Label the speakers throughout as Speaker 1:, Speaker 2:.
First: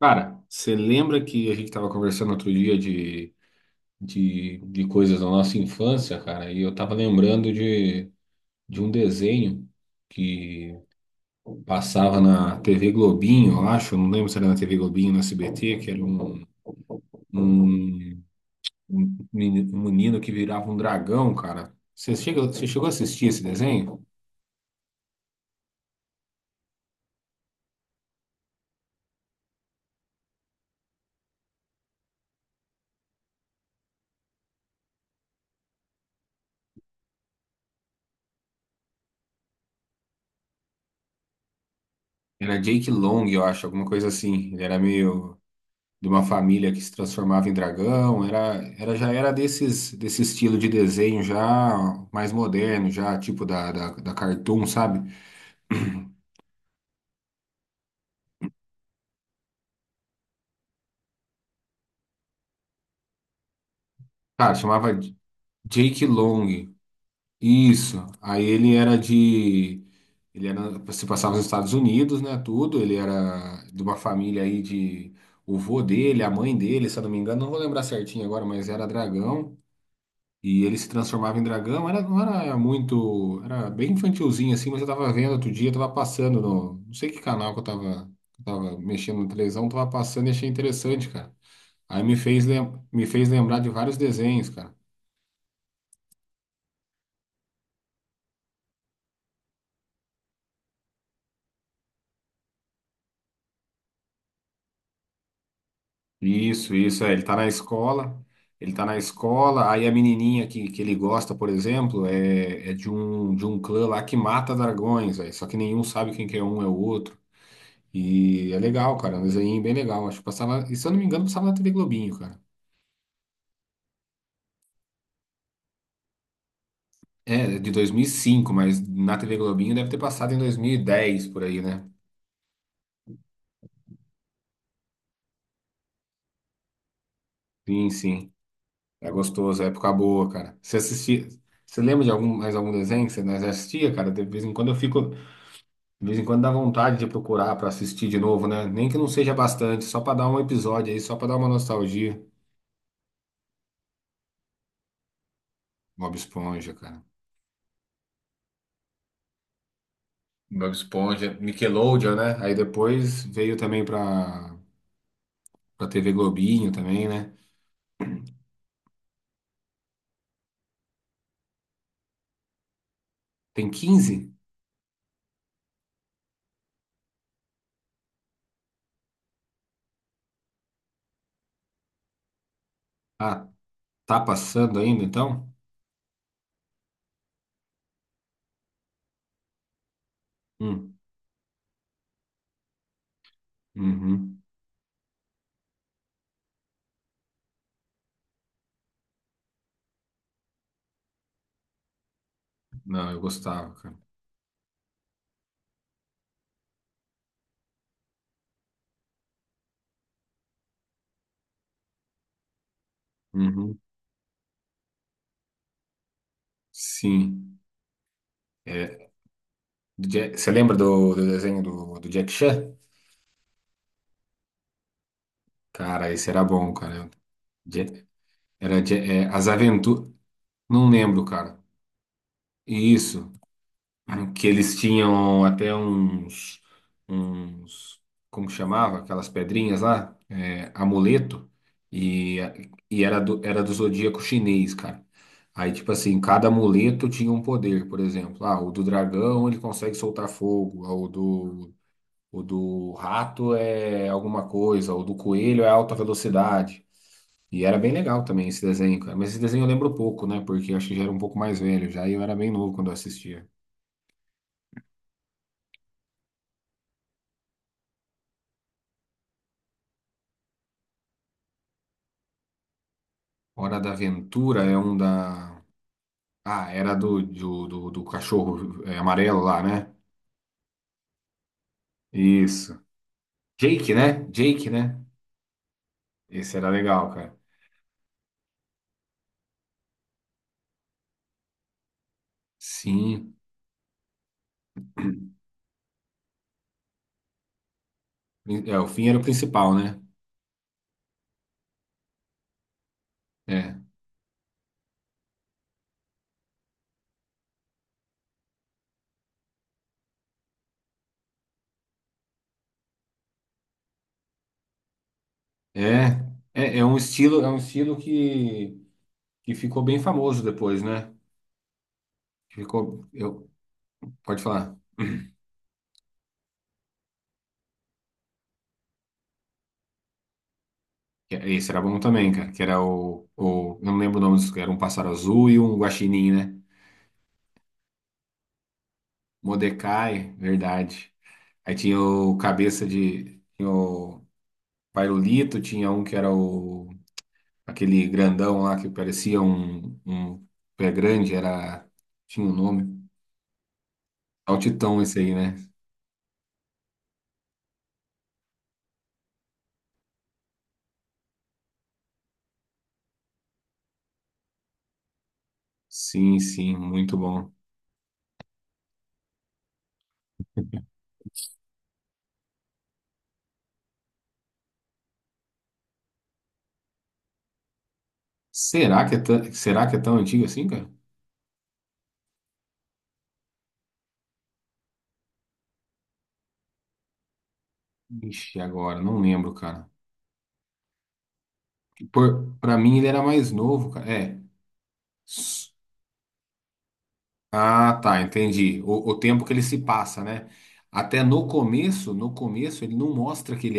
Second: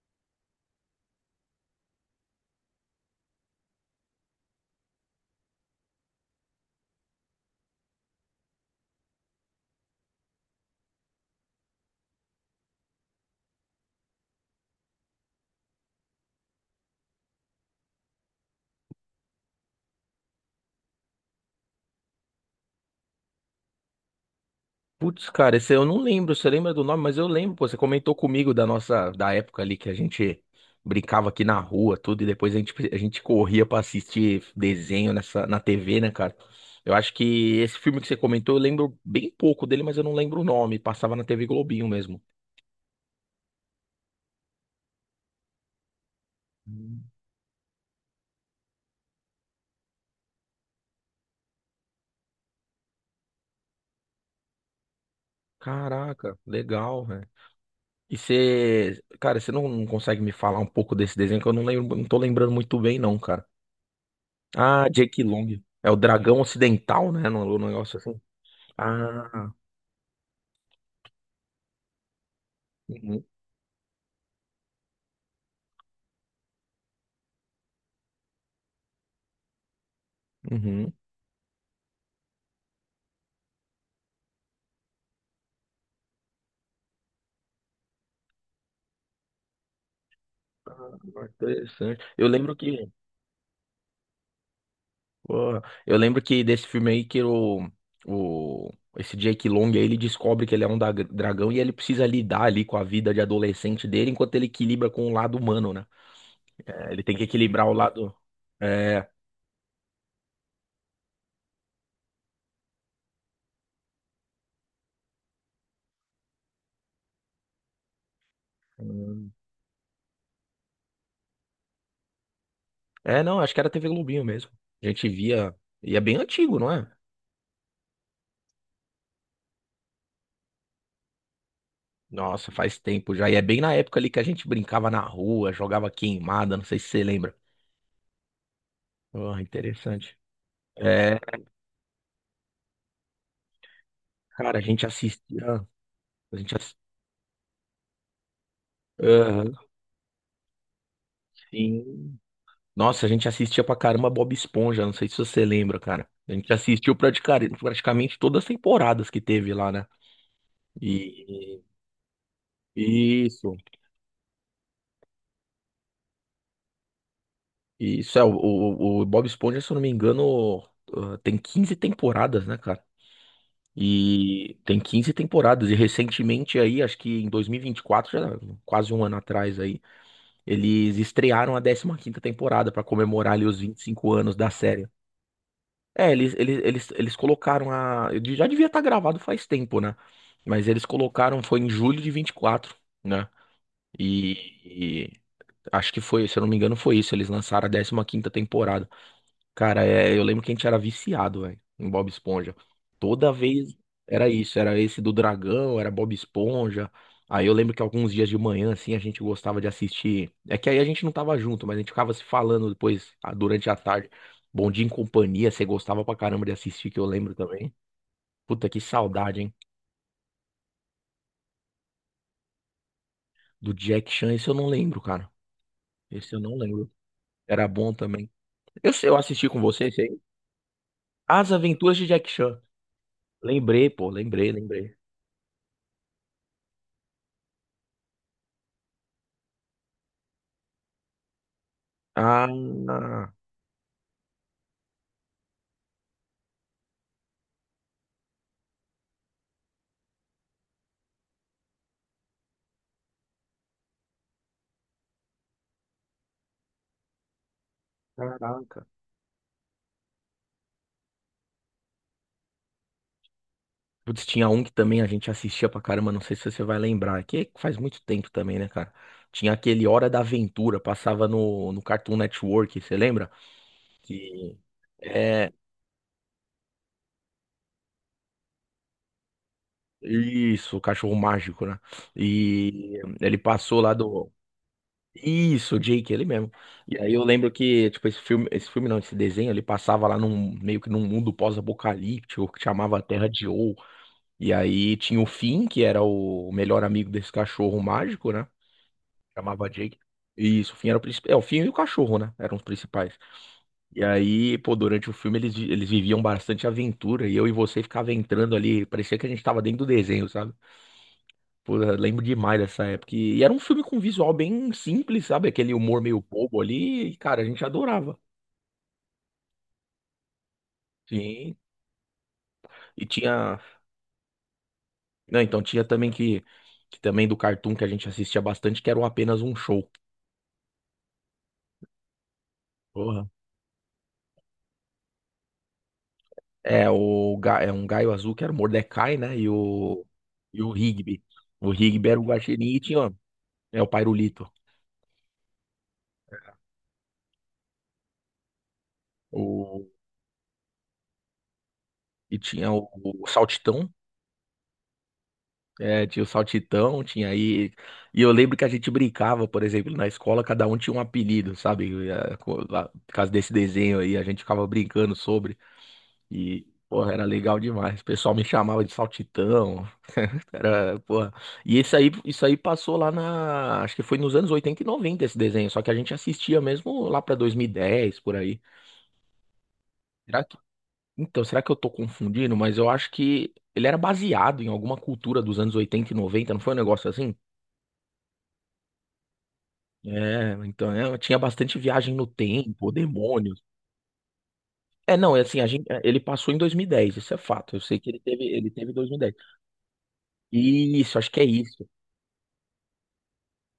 Speaker 1: Cara, você lembra que a gente estava conversando outro dia de coisas da nossa infância, cara? E eu tava lembrando de um desenho que passava na TV Globinho, eu acho, não lembro se era na TV Globinho ou na SBT, que era um, um um menino que virava um dragão, cara. Você chegou a assistir esse desenho?
Speaker 2: Putz, cara, esse eu não lembro. Você lembra do nome? Mas eu lembro, pô. Você comentou comigo da época ali que a gente brincava aqui na rua, tudo, e depois a gente corria pra assistir desenho na TV, né, cara? Eu acho que esse filme que você comentou, eu lembro bem pouco dele, mas eu não lembro o nome. Passava na TV Globinho mesmo.
Speaker 1: Era Jake Long, eu acho, alguma coisa assim. Ele era meio de uma família que se
Speaker 2: Hum.
Speaker 1: transformava em dragão, era já era desse estilo de desenho já mais moderno, já tipo da Cartoon, sabe?
Speaker 2: Caraca, legal, velho. E você, cara, você não consegue me falar um pouco desse desenho que eu não lembro, não tô lembrando muito bem, não, cara.
Speaker 1: Cara,
Speaker 2: Ah,
Speaker 1: chamava
Speaker 2: Jake Long. É o
Speaker 1: Jake
Speaker 2: Dragão
Speaker 1: Long.
Speaker 2: Ocidental, né? No
Speaker 1: Isso.
Speaker 2: negócio assim.
Speaker 1: Aí
Speaker 2: Ah,
Speaker 1: ele era, se passava nos Estados Unidos, né, tudo, ele
Speaker 2: uhum,
Speaker 1: era de uma família aí de o vô dele, a mãe dele, se eu não me engano, não vou lembrar certinho agora, mas era dragão. E ele se
Speaker 2: uhum.
Speaker 1: transformava em dragão. Era, não era muito. Era bem infantilzinho assim, mas eu tava vendo outro dia, eu tava passando no. Não sei que canal que eu tava mexendo na televisão, tava passando e achei interessante, cara. Aí
Speaker 2: Interessante. Eu lembro que,
Speaker 1: me fez lembrar de vários desenhos, cara.
Speaker 2: pô, eu lembro que desse filme aí que o esse Jake Long aí, ele descobre que ele é um dragão e ele precisa lidar ali com a vida de adolescente dele enquanto ele equilibra com o lado humano, né?
Speaker 1: Isso,
Speaker 2: É, ele
Speaker 1: isso, é.
Speaker 2: tem
Speaker 1: Ele
Speaker 2: que
Speaker 1: tá na
Speaker 2: equilibrar o lado.
Speaker 1: escola. Ele tá na
Speaker 2: É,
Speaker 1: escola, aí a menininha que ele gosta, por exemplo, é de um clã lá que mata dragões, aí, só que nenhum sabe quem que é um é o outro. E é legal, cara, é um
Speaker 2: hum.
Speaker 1: desenho bem legal. Acho que passava, e se eu não me engano, passava na TV Globinho, cara.
Speaker 2: é, não, acho que era TV Globinho mesmo. A gente via, e é bem antigo, não é?
Speaker 1: É, é de 2005, mas na TV Globinho deve ter passado em 2010, por aí, né?
Speaker 2: Nossa, faz tempo já. E é bem na época ali que a gente brincava na rua, jogava queimada, não sei se você lembra.
Speaker 1: Sim. É
Speaker 2: Oh,
Speaker 1: gostoso, é época
Speaker 2: interessante.
Speaker 1: boa, cara. Você assistia, você lembra de algum, mais algum desenho que você mais assistia, cara? De vez em
Speaker 2: Cara, a
Speaker 1: quando eu
Speaker 2: gente
Speaker 1: fico,
Speaker 2: assistia.
Speaker 1: de vez em
Speaker 2: A
Speaker 1: quando dá
Speaker 2: gente ass-
Speaker 1: vontade de procurar pra assistir de novo, né? Nem que não seja
Speaker 2: Aham,
Speaker 1: bastante, só pra dar um episódio aí, só pra dar uma
Speaker 2: sim.
Speaker 1: nostalgia.
Speaker 2: Nossa, a gente assistia pra caramba Bob Esponja. Não sei se você lembra, cara.
Speaker 1: Bob
Speaker 2: A gente
Speaker 1: Esponja,
Speaker 2: assistiu
Speaker 1: cara.
Speaker 2: praticamente todas as temporadas que teve lá, né?
Speaker 1: Bob Esponja,
Speaker 2: E
Speaker 1: Nickelodeon, né? Aí depois veio
Speaker 2: isso.
Speaker 1: também pra TV Globinho também, né?
Speaker 2: E isso é, o Bob Esponja, se eu não me engano, ah, tem 15 temporadas, né, cara?
Speaker 1: Tem quinze.
Speaker 2: E tem 15 temporadas. E recentemente aí, acho que em 2024, já quase um ano atrás aí, eles estrearam a décima quinta temporada pra comemorar
Speaker 1: Ah,
Speaker 2: ali os 25
Speaker 1: tá
Speaker 2: anos da
Speaker 1: passando
Speaker 2: série.
Speaker 1: ainda então?
Speaker 2: É, eles colocaram a. Já devia estar gravado faz tempo, né? Mas eles
Speaker 1: Hum,
Speaker 2: colocaram, foi em julho de 24, né? E,
Speaker 1: uhum.
Speaker 2: e acho que foi, se eu não me engano, foi isso. Eles lançaram a décima quinta temporada. Cara, é, eu lembro que a gente era viciado, velho, em Bob Esponja.
Speaker 1: Não, eu
Speaker 2: Toda
Speaker 1: gostava,
Speaker 2: vez
Speaker 1: cara.
Speaker 2: era isso, era esse do dragão, era Bob Esponja. Aí eu lembro que alguns dias de manhã, assim, a gente gostava de assistir. É que aí a gente não tava junto, mas a gente ficava se falando depois, ah, durante a
Speaker 1: Uhum.
Speaker 2: tarde. Bom Dia em Companhia, você gostava pra caramba de assistir, que eu lembro
Speaker 1: Sim.
Speaker 2: também. Puta, que
Speaker 1: É,
Speaker 2: saudade, hein?
Speaker 1: do Ja- você lembra do desenho do Jack Chan?
Speaker 2: Do Jack Chan, esse eu não lembro, cara.
Speaker 1: Cara, esse
Speaker 2: Esse eu
Speaker 1: era
Speaker 2: não
Speaker 1: bom,
Speaker 2: lembro.
Speaker 1: cara.
Speaker 2: Era
Speaker 1: Ja-
Speaker 2: bom também. Eu, sei, eu
Speaker 1: É,
Speaker 2: assisti
Speaker 1: As
Speaker 2: com você, esse
Speaker 1: Aventuras.
Speaker 2: aí.
Speaker 1: Não lembro,
Speaker 2: As
Speaker 1: cara.
Speaker 2: Aventuras de Jack Chan.
Speaker 1: Isso.
Speaker 2: Lembrei, pô,
Speaker 1: Que
Speaker 2: lembrei,
Speaker 1: eles
Speaker 2: lembrei.
Speaker 1: tinham até uns como que chamava? Aquelas pedrinhas lá, é, amuleto, e,
Speaker 2: Ah,
Speaker 1: e era do zodíaco chinês, cara. Aí, tipo assim, cada amuleto tinha um poder, por exemplo. Ah, o do dragão, ele consegue soltar fogo, ah, o do rato é alguma coisa, o do coelho é alta velocidade. E era bem legal também esse
Speaker 2: caraca.
Speaker 1: desenho, cara. Mas esse desenho eu lembro pouco, né? Porque eu acho que já era um pouco mais velho, já e eu era bem novo quando eu assistia.
Speaker 2: Putz, tinha um que também a gente assistia pra caramba, não sei se você vai lembrar, que faz muito tempo também, né, cara? Tinha aquele Hora da Aventura, passava no Cartoon Network, você lembra?
Speaker 1: Hora da
Speaker 2: Que
Speaker 1: Aventura é um
Speaker 2: é
Speaker 1: da. Ah, era do cachorro é, amarelo lá, né?
Speaker 2: isso, o cachorro mágico, né?
Speaker 1: Isso.
Speaker 2: E ele passou
Speaker 1: Jake,
Speaker 2: lá
Speaker 1: né?
Speaker 2: do
Speaker 1: Jake, né?
Speaker 2: isso, o Jake, ele mesmo.
Speaker 1: Esse era
Speaker 2: E
Speaker 1: legal,
Speaker 2: aí eu
Speaker 1: cara.
Speaker 2: lembro que, tipo, esse filme não, esse desenho, ele passava lá num meio que num mundo pós-apocalíptico que chamava Terra
Speaker 1: Sim.
Speaker 2: de Ou. E aí tinha o Finn, que era o melhor amigo desse cachorro mágico, né?
Speaker 1: É, o fim era o
Speaker 2: Chamava
Speaker 1: principal,
Speaker 2: Jake.
Speaker 1: né?
Speaker 2: Isso, o Finn era o principal. É, o Finn e o cachorro, né? Eram os principais.
Speaker 1: É.
Speaker 2: E aí, pô, durante o filme eles, eles viviam bastante aventura e eu e você ficava entrando ali. Parecia que a gente tava dentro do desenho, sabe? Pô, eu lembro demais dessa época. E era um filme com visual bem simples, sabe? Aquele humor
Speaker 1: É,
Speaker 2: meio bobo
Speaker 1: é um
Speaker 2: ali. E,
Speaker 1: estilo,
Speaker 2: cara, a
Speaker 1: é um
Speaker 2: gente
Speaker 1: estilo
Speaker 2: adorava.
Speaker 1: que ficou bem famoso depois, né?
Speaker 2: Sim.
Speaker 1: Ficou.
Speaker 2: E
Speaker 1: Eu,
Speaker 2: tinha.
Speaker 1: pode falar.
Speaker 2: Não, então tinha também que. Que também do cartoon que a gente assistia bastante, que era o Apenas um Show.
Speaker 1: Que- é, esse era bom também, cara. Que era o,
Speaker 2: Porra,
Speaker 1: o. Eu não lembro o nome disso, que era um pássaro azul e um guaxinim, né?
Speaker 2: é, é um Gaio Azul que era o Mordecai, né?
Speaker 1: Mordecai,
Speaker 2: E o
Speaker 1: verdade.
Speaker 2: Rigby. O
Speaker 1: Aí tinha
Speaker 2: Rigby era o
Speaker 1: o
Speaker 2: guaxinim e
Speaker 1: cabeça
Speaker 2: tinha
Speaker 1: de. Tinha
Speaker 2: é, o
Speaker 1: o
Speaker 2: Pairulito.
Speaker 1: Pairulito, tinha um que era o. Aquele grandão lá que parecia
Speaker 2: O,
Speaker 1: um pé grande, era.
Speaker 2: e
Speaker 1: Tinha um
Speaker 2: tinha
Speaker 1: nome.
Speaker 2: o Saltitão.
Speaker 1: Altitão esse aí, né?
Speaker 2: É, tinha o Saltitão, tinha aí. E eu lembro que a gente brincava, por exemplo, na escola, cada um tinha um apelido, sabe? É, por causa desse desenho aí, a gente ficava brincando sobre.
Speaker 1: Sim,
Speaker 2: E,
Speaker 1: sim,
Speaker 2: porra,
Speaker 1: muito
Speaker 2: era
Speaker 1: bom.
Speaker 2: legal demais. O pessoal me chamava de Saltitão. Cara, porra. E esse aí, isso aí passou lá na. Acho que foi nos anos 80 e 90 esse desenho. Só que a gente assistia mesmo lá pra 2010 por aí.
Speaker 1: Será que é tão, será que é tão antigo
Speaker 2: Será que...
Speaker 1: assim, cara?
Speaker 2: Então, será que eu tô confundindo? Mas eu acho que ele era baseado em alguma cultura dos anos 80 e 90. Não foi um negócio assim?
Speaker 1: Ixi, agora, não lembro, cara.
Speaker 2: É, então é, tinha bastante viagem no
Speaker 1: Pra
Speaker 2: tempo,
Speaker 1: mim ele era mais
Speaker 2: demônios.
Speaker 1: novo, cara. É.
Speaker 2: É, não, é assim, ele passou em 2010. Isso é fato. Eu
Speaker 1: Ah,
Speaker 2: sei que
Speaker 1: tá,
Speaker 2: ele teve, ele
Speaker 1: entendi.
Speaker 2: teve
Speaker 1: O
Speaker 2: 2010.
Speaker 1: tempo que ele se passa, né?
Speaker 2: Isso,
Speaker 1: Até
Speaker 2: acho que é
Speaker 1: no
Speaker 2: isso.
Speaker 1: começo, no começo ele não mostra que ele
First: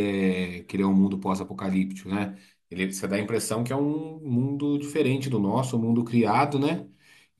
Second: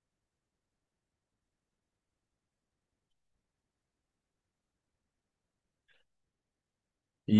Speaker 1: é que ele é um mundo pós-apocalíptico, né? Ele você dá a impressão que é um mundo diferente do nosso, um mundo criado, né?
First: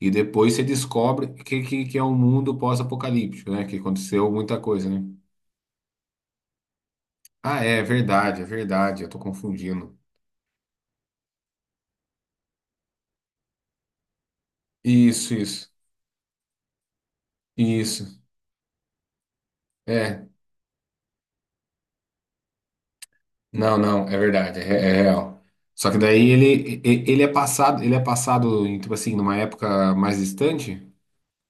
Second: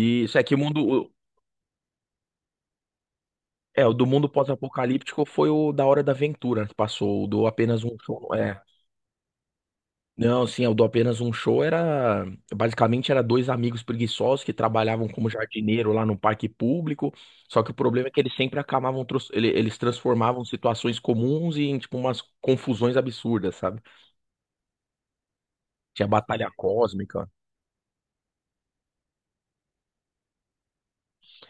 Speaker 1: E
Speaker 2: é
Speaker 1: depois
Speaker 2: que o
Speaker 1: você
Speaker 2: mundo,
Speaker 1: descobre que é um mundo pós-apocalíptico, né? Que
Speaker 2: é, o do mundo
Speaker 1: aconteceu muita coisa, né?
Speaker 2: pós-apocalíptico foi o da Hora da Aventura que passou, o do
Speaker 1: Ah, é
Speaker 2: apenas um show,
Speaker 1: verdade, é
Speaker 2: é.
Speaker 1: verdade. Eu tô confundindo.
Speaker 2: Não, sim, é, o do apenas um show era basicamente era dois amigos preguiçosos que trabalhavam como
Speaker 1: Isso, isso,
Speaker 2: jardineiro lá no parque público. Só que o
Speaker 1: isso.
Speaker 2: problema é que eles sempre acabavam eles
Speaker 1: É.
Speaker 2: transformavam situações comuns em tipo umas confusões absurdas,
Speaker 1: Não,
Speaker 2: sabe?
Speaker 1: não, é verdade, é real. Só que
Speaker 2: Tinha
Speaker 1: daí
Speaker 2: batalha cósmica.
Speaker 1: ele é passado em, tipo assim, numa época mais distante.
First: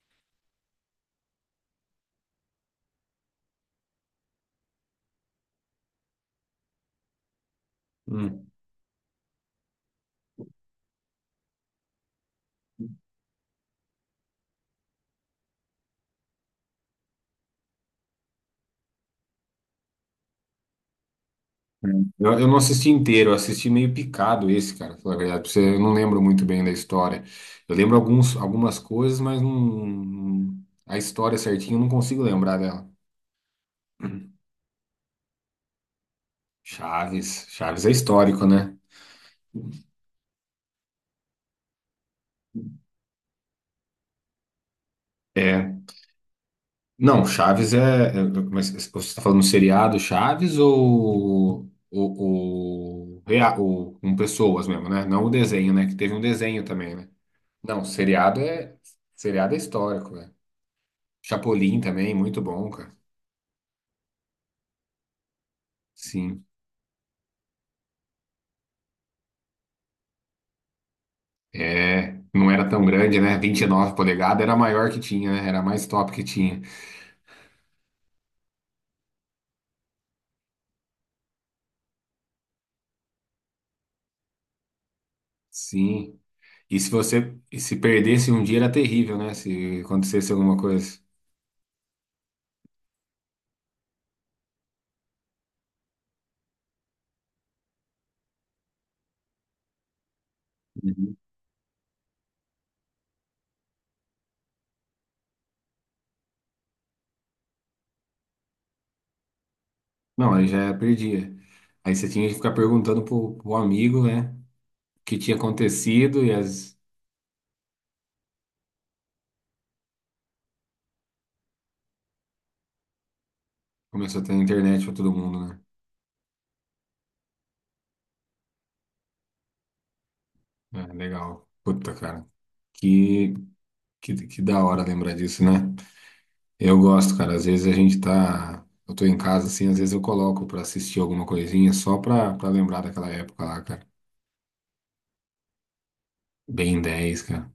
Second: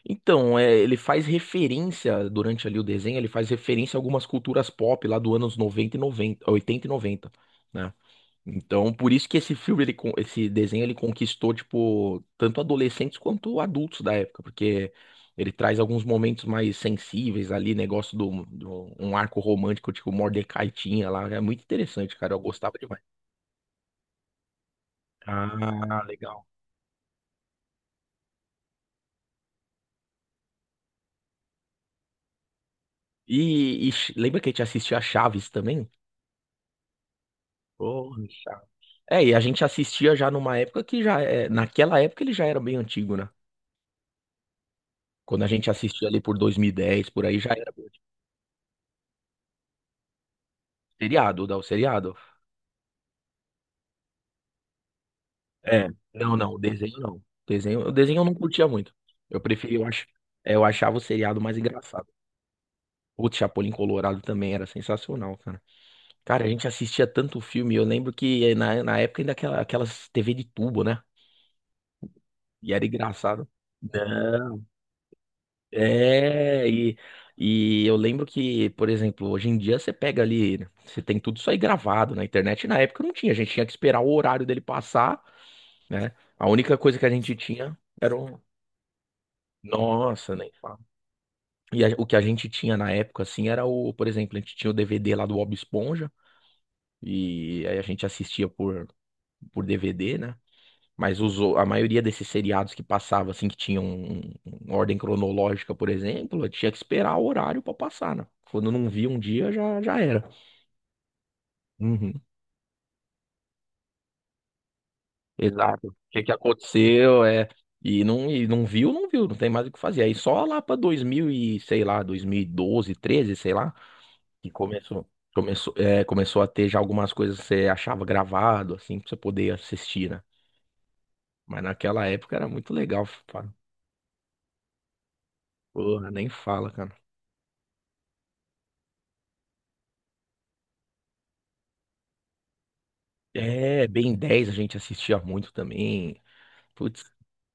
Speaker 2: Então, é, ele faz referência durante ali o desenho, ele faz referência a algumas culturas pop lá do anos 90 e 90 80 e noventa, né?
Speaker 1: Hum.
Speaker 2: Então, por isso que esse filme, ele, esse desenho, ele conquistou, tipo, tanto adolescentes quanto adultos da época, porque ele traz alguns momentos mais sensíveis ali, um arco romântico, tipo, Mordecai tinha lá, é muito interessante, cara,
Speaker 1: Eu,
Speaker 2: eu
Speaker 1: eu não
Speaker 2: gostava
Speaker 1: assisti
Speaker 2: demais.
Speaker 1: inteiro, eu assisti meio picado esse, cara, pra falar a verdade. Pra você, eu não
Speaker 2: Ah,
Speaker 1: lembro muito
Speaker 2: legal.
Speaker 1: bem da história. Eu lembro alguns, algumas coisas, mas não, a história certinha eu não consigo lembrar dela.
Speaker 2: E, lembra que a gente assistia a Chaves também?
Speaker 1: Chaves, Chaves é
Speaker 2: Porra,
Speaker 1: histórico,
Speaker 2: chato.
Speaker 1: né?
Speaker 2: É, e a gente assistia já numa época que já, é, naquela época ele já era bem antigo, né? Quando a gente
Speaker 1: É.
Speaker 2: assistia ali por 2010,
Speaker 1: Não,
Speaker 2: por aí já era
Speaker 1: Chaves
Speaker 2: bem antigo.
Speaker 1: é. É. Mas você está falando um seriado Chaves
Speaker 2: Seriado, dá o
Speaker 1: ou
Speaker 2: seriado.
Speaker 1: o com pessoas mesmo, né? Não o desenho, né?
Speaker 2: É,
Speaker 1: Que teve um
Speaker 2: não, não,
Speaker 1: desenho também,
Speaker 2: desenho
Speaker 1: né?
Speaker 2: não.
Speaker 1: Não,
Speaker 2: Desenho, o desenho eu não
Speaker 1: seriado
Speaker 2: curtia
Speaker 1: é.
Speaker 2: muito. Eu
Speaker 1: Seriado é
Speaker 2: preferia, eu acho,
Speaker 1: histórico, né?
Speaker 2: é, eu achava o seriado mais
Speaker 1: Chapolin
Speaker 2: engraçado.
Speaker 1: também, muito bom, cara.
Speaker 2: Putz, Chapolin Colorado também era sensacional, cara. Cara,
Speaker 1: Sim.
Speaker 2: a gente assistia tanto filme, eu lembro que na época ainda aquela, aquelas TV de tubo, né?
Speaker 1: É. Não era
Speaker 2: E
Speaker 1: tão
Speaker 2: era
Speaker 1: grande, né?
Speaker 2: engraçado.
Speaker 1: 29 polegadas era a
Speaker 2: Não,
Speaker 1: maior que tinha, né? Era a mais top que tinha.
Speaker 2: é, e eu lembro que, por exemplo, hoje em dia você pega ali, né, você tem tudo isso aí gravado na internet. Na época não tinha, a gente tinha que esperar o horário dele passar, né?
Speaker 1: Sim.
Speaker 2: A única
Speaker 1: E se
Speaker 2: coisa que a
Speaker 1: você.
Speaker 2: gente
Speaker 1: E se
Speaker 2: tinha era
Speaker 1: perdesse
Speaker 2: o...
Speaker 1: um dia era terrível, né? Se acontecesse
Speaker 2: Nossa, nem
Speaker 1: alguma
Speaker 2: fala.
Speaker 1: coisa.
Speaker 2: O que a gente tinha na época, assim, era o, por exemplo, a gente tinha o DVD lá do Bob Esponja, e aí a gente assistia por DVD, né? Mas a maioria desses seriados que passava, assim, que tinham uma ordem cronológica, por exemplo, eu tinha que esperar o horário pra passar, né? Quando não via um dia, já era.
Speaker 1: Não, aí já perdia. Aí você
Speaker 2: Uhum,
Speaker 1: tinha que ficar perguntando pro amigo, né? O que tinha
Speaker 2: exato. O que
Speaker 1: acontecido e
Speaker 2: que
Speaker 1: as.
Speaker 2: aconteceu, é... e não viu, não viu, não tem mais o que fazer. Aí só lá pra 2000 e, sei lá, 2012, 13, sei lá,
Speaker 1: Começou a ter
Speaker 2: e
Speaker 1: internet pra
Speaker 2: começou,
Speaker 1: todo mundo, né?
Speaker 2: começou a ter já algumas coisas que você achava gravado, assim, pra você poder assistir, né?
Speaker 1: É, legal.
Speaker 2: Mas
Speaker 1: Puta,
Speaker 2: naquela
Speaker 1: cara.
Speaker 2: época era muito legal,
Speaker 1: Que,
Speaker 2: cara.
Speaker 1: que da hora lembrar disso, né?
Speaker 2: Porra, nem fala,
Speaker 1: Eu
Speaker 2: cara.
Speaker 1: gosto, cara. Às vezes a gente tá. Eu tô em casa, assim, às vezes eu coloco pra assistir alguma coisinha só pra lembrar daquela época lá, cara.
Speaker 2: É, Ben 10 a gente assistia muito também.
Speaker 1: Bem
Speaker 2: Putz,
Speaker 1: 10, cara.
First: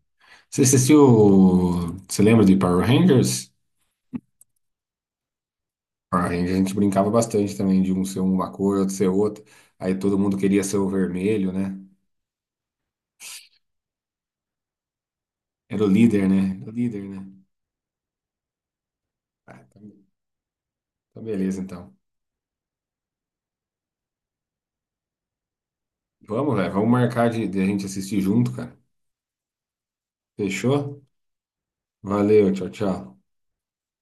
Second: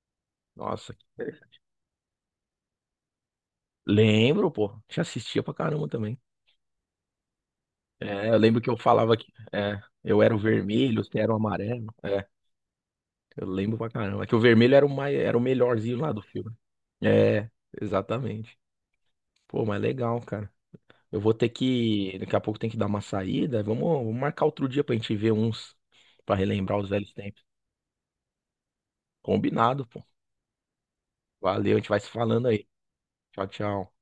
Speaker 1: Você
Speaker 2: nossa.
Speaker 1: assistiu. Você lembra de Power Rangers?
Speaker 2: Lembro, pô. A gente assistia pra caramba também.
Speaker 1: A gente brincava bastante também de um ser
Speaker 2: É, eu
Speaker 1: uma
Speaker 2: lembro que
Speaker 1: cor,
Speaker 2: eu
Speaker 1: outro ser
Speaker 2: falava que
Speaker 1: outra.
Speaker 2: é,
Speaker 1: Aí todo
Speaker 2: eu era
Speaker 1: mundo
Speaker 2: o
Speaker 1: queria ser o
Speaker 2: vermelho, você era o
Speaker 1: vermelho, né?
Speaker 2: amarelo. É, eu lembro pra caramba. É que o vermelho era era o
Speaker 1: Era o
Speaker 2: melhorzinho lá do
Speaker 1: líder,
Speaker 2: filme.
Speaker 1: né? Era o líder, né?
Speaker 2: É, exatamente.
Speaker 1: Ah,
Speaker 2: Pô, mas
Speaker 1: então
Speaker 2: legal, cara. Eu
Speaker 1: então
Speaker 2: vou ter
Speaker 1: beleza, então.
Speaker 2: que. Daqui a pouco tem que dar uma saída. Vamos marcar outro dia pra gente ver uns. Pra
Speaker 1: Vamos, velho.
Speaker 2: relembrar
Speaker 1: Vamos
Speaker 2: os velhos
Speaker 1: marcar
Speaker 2: tempos.
Speaker 1: de a gente assistir junto, cara.
Speaker 2: Combinado, pô.
Speaker 1: Fechou?
Speaker 2: Valeu, a gente vai se falando
Speaker 1: Valeu,
Speaker 2: aí.
Speaker 1: tchau, tchau.
Speaker 2: Tchau, tchau.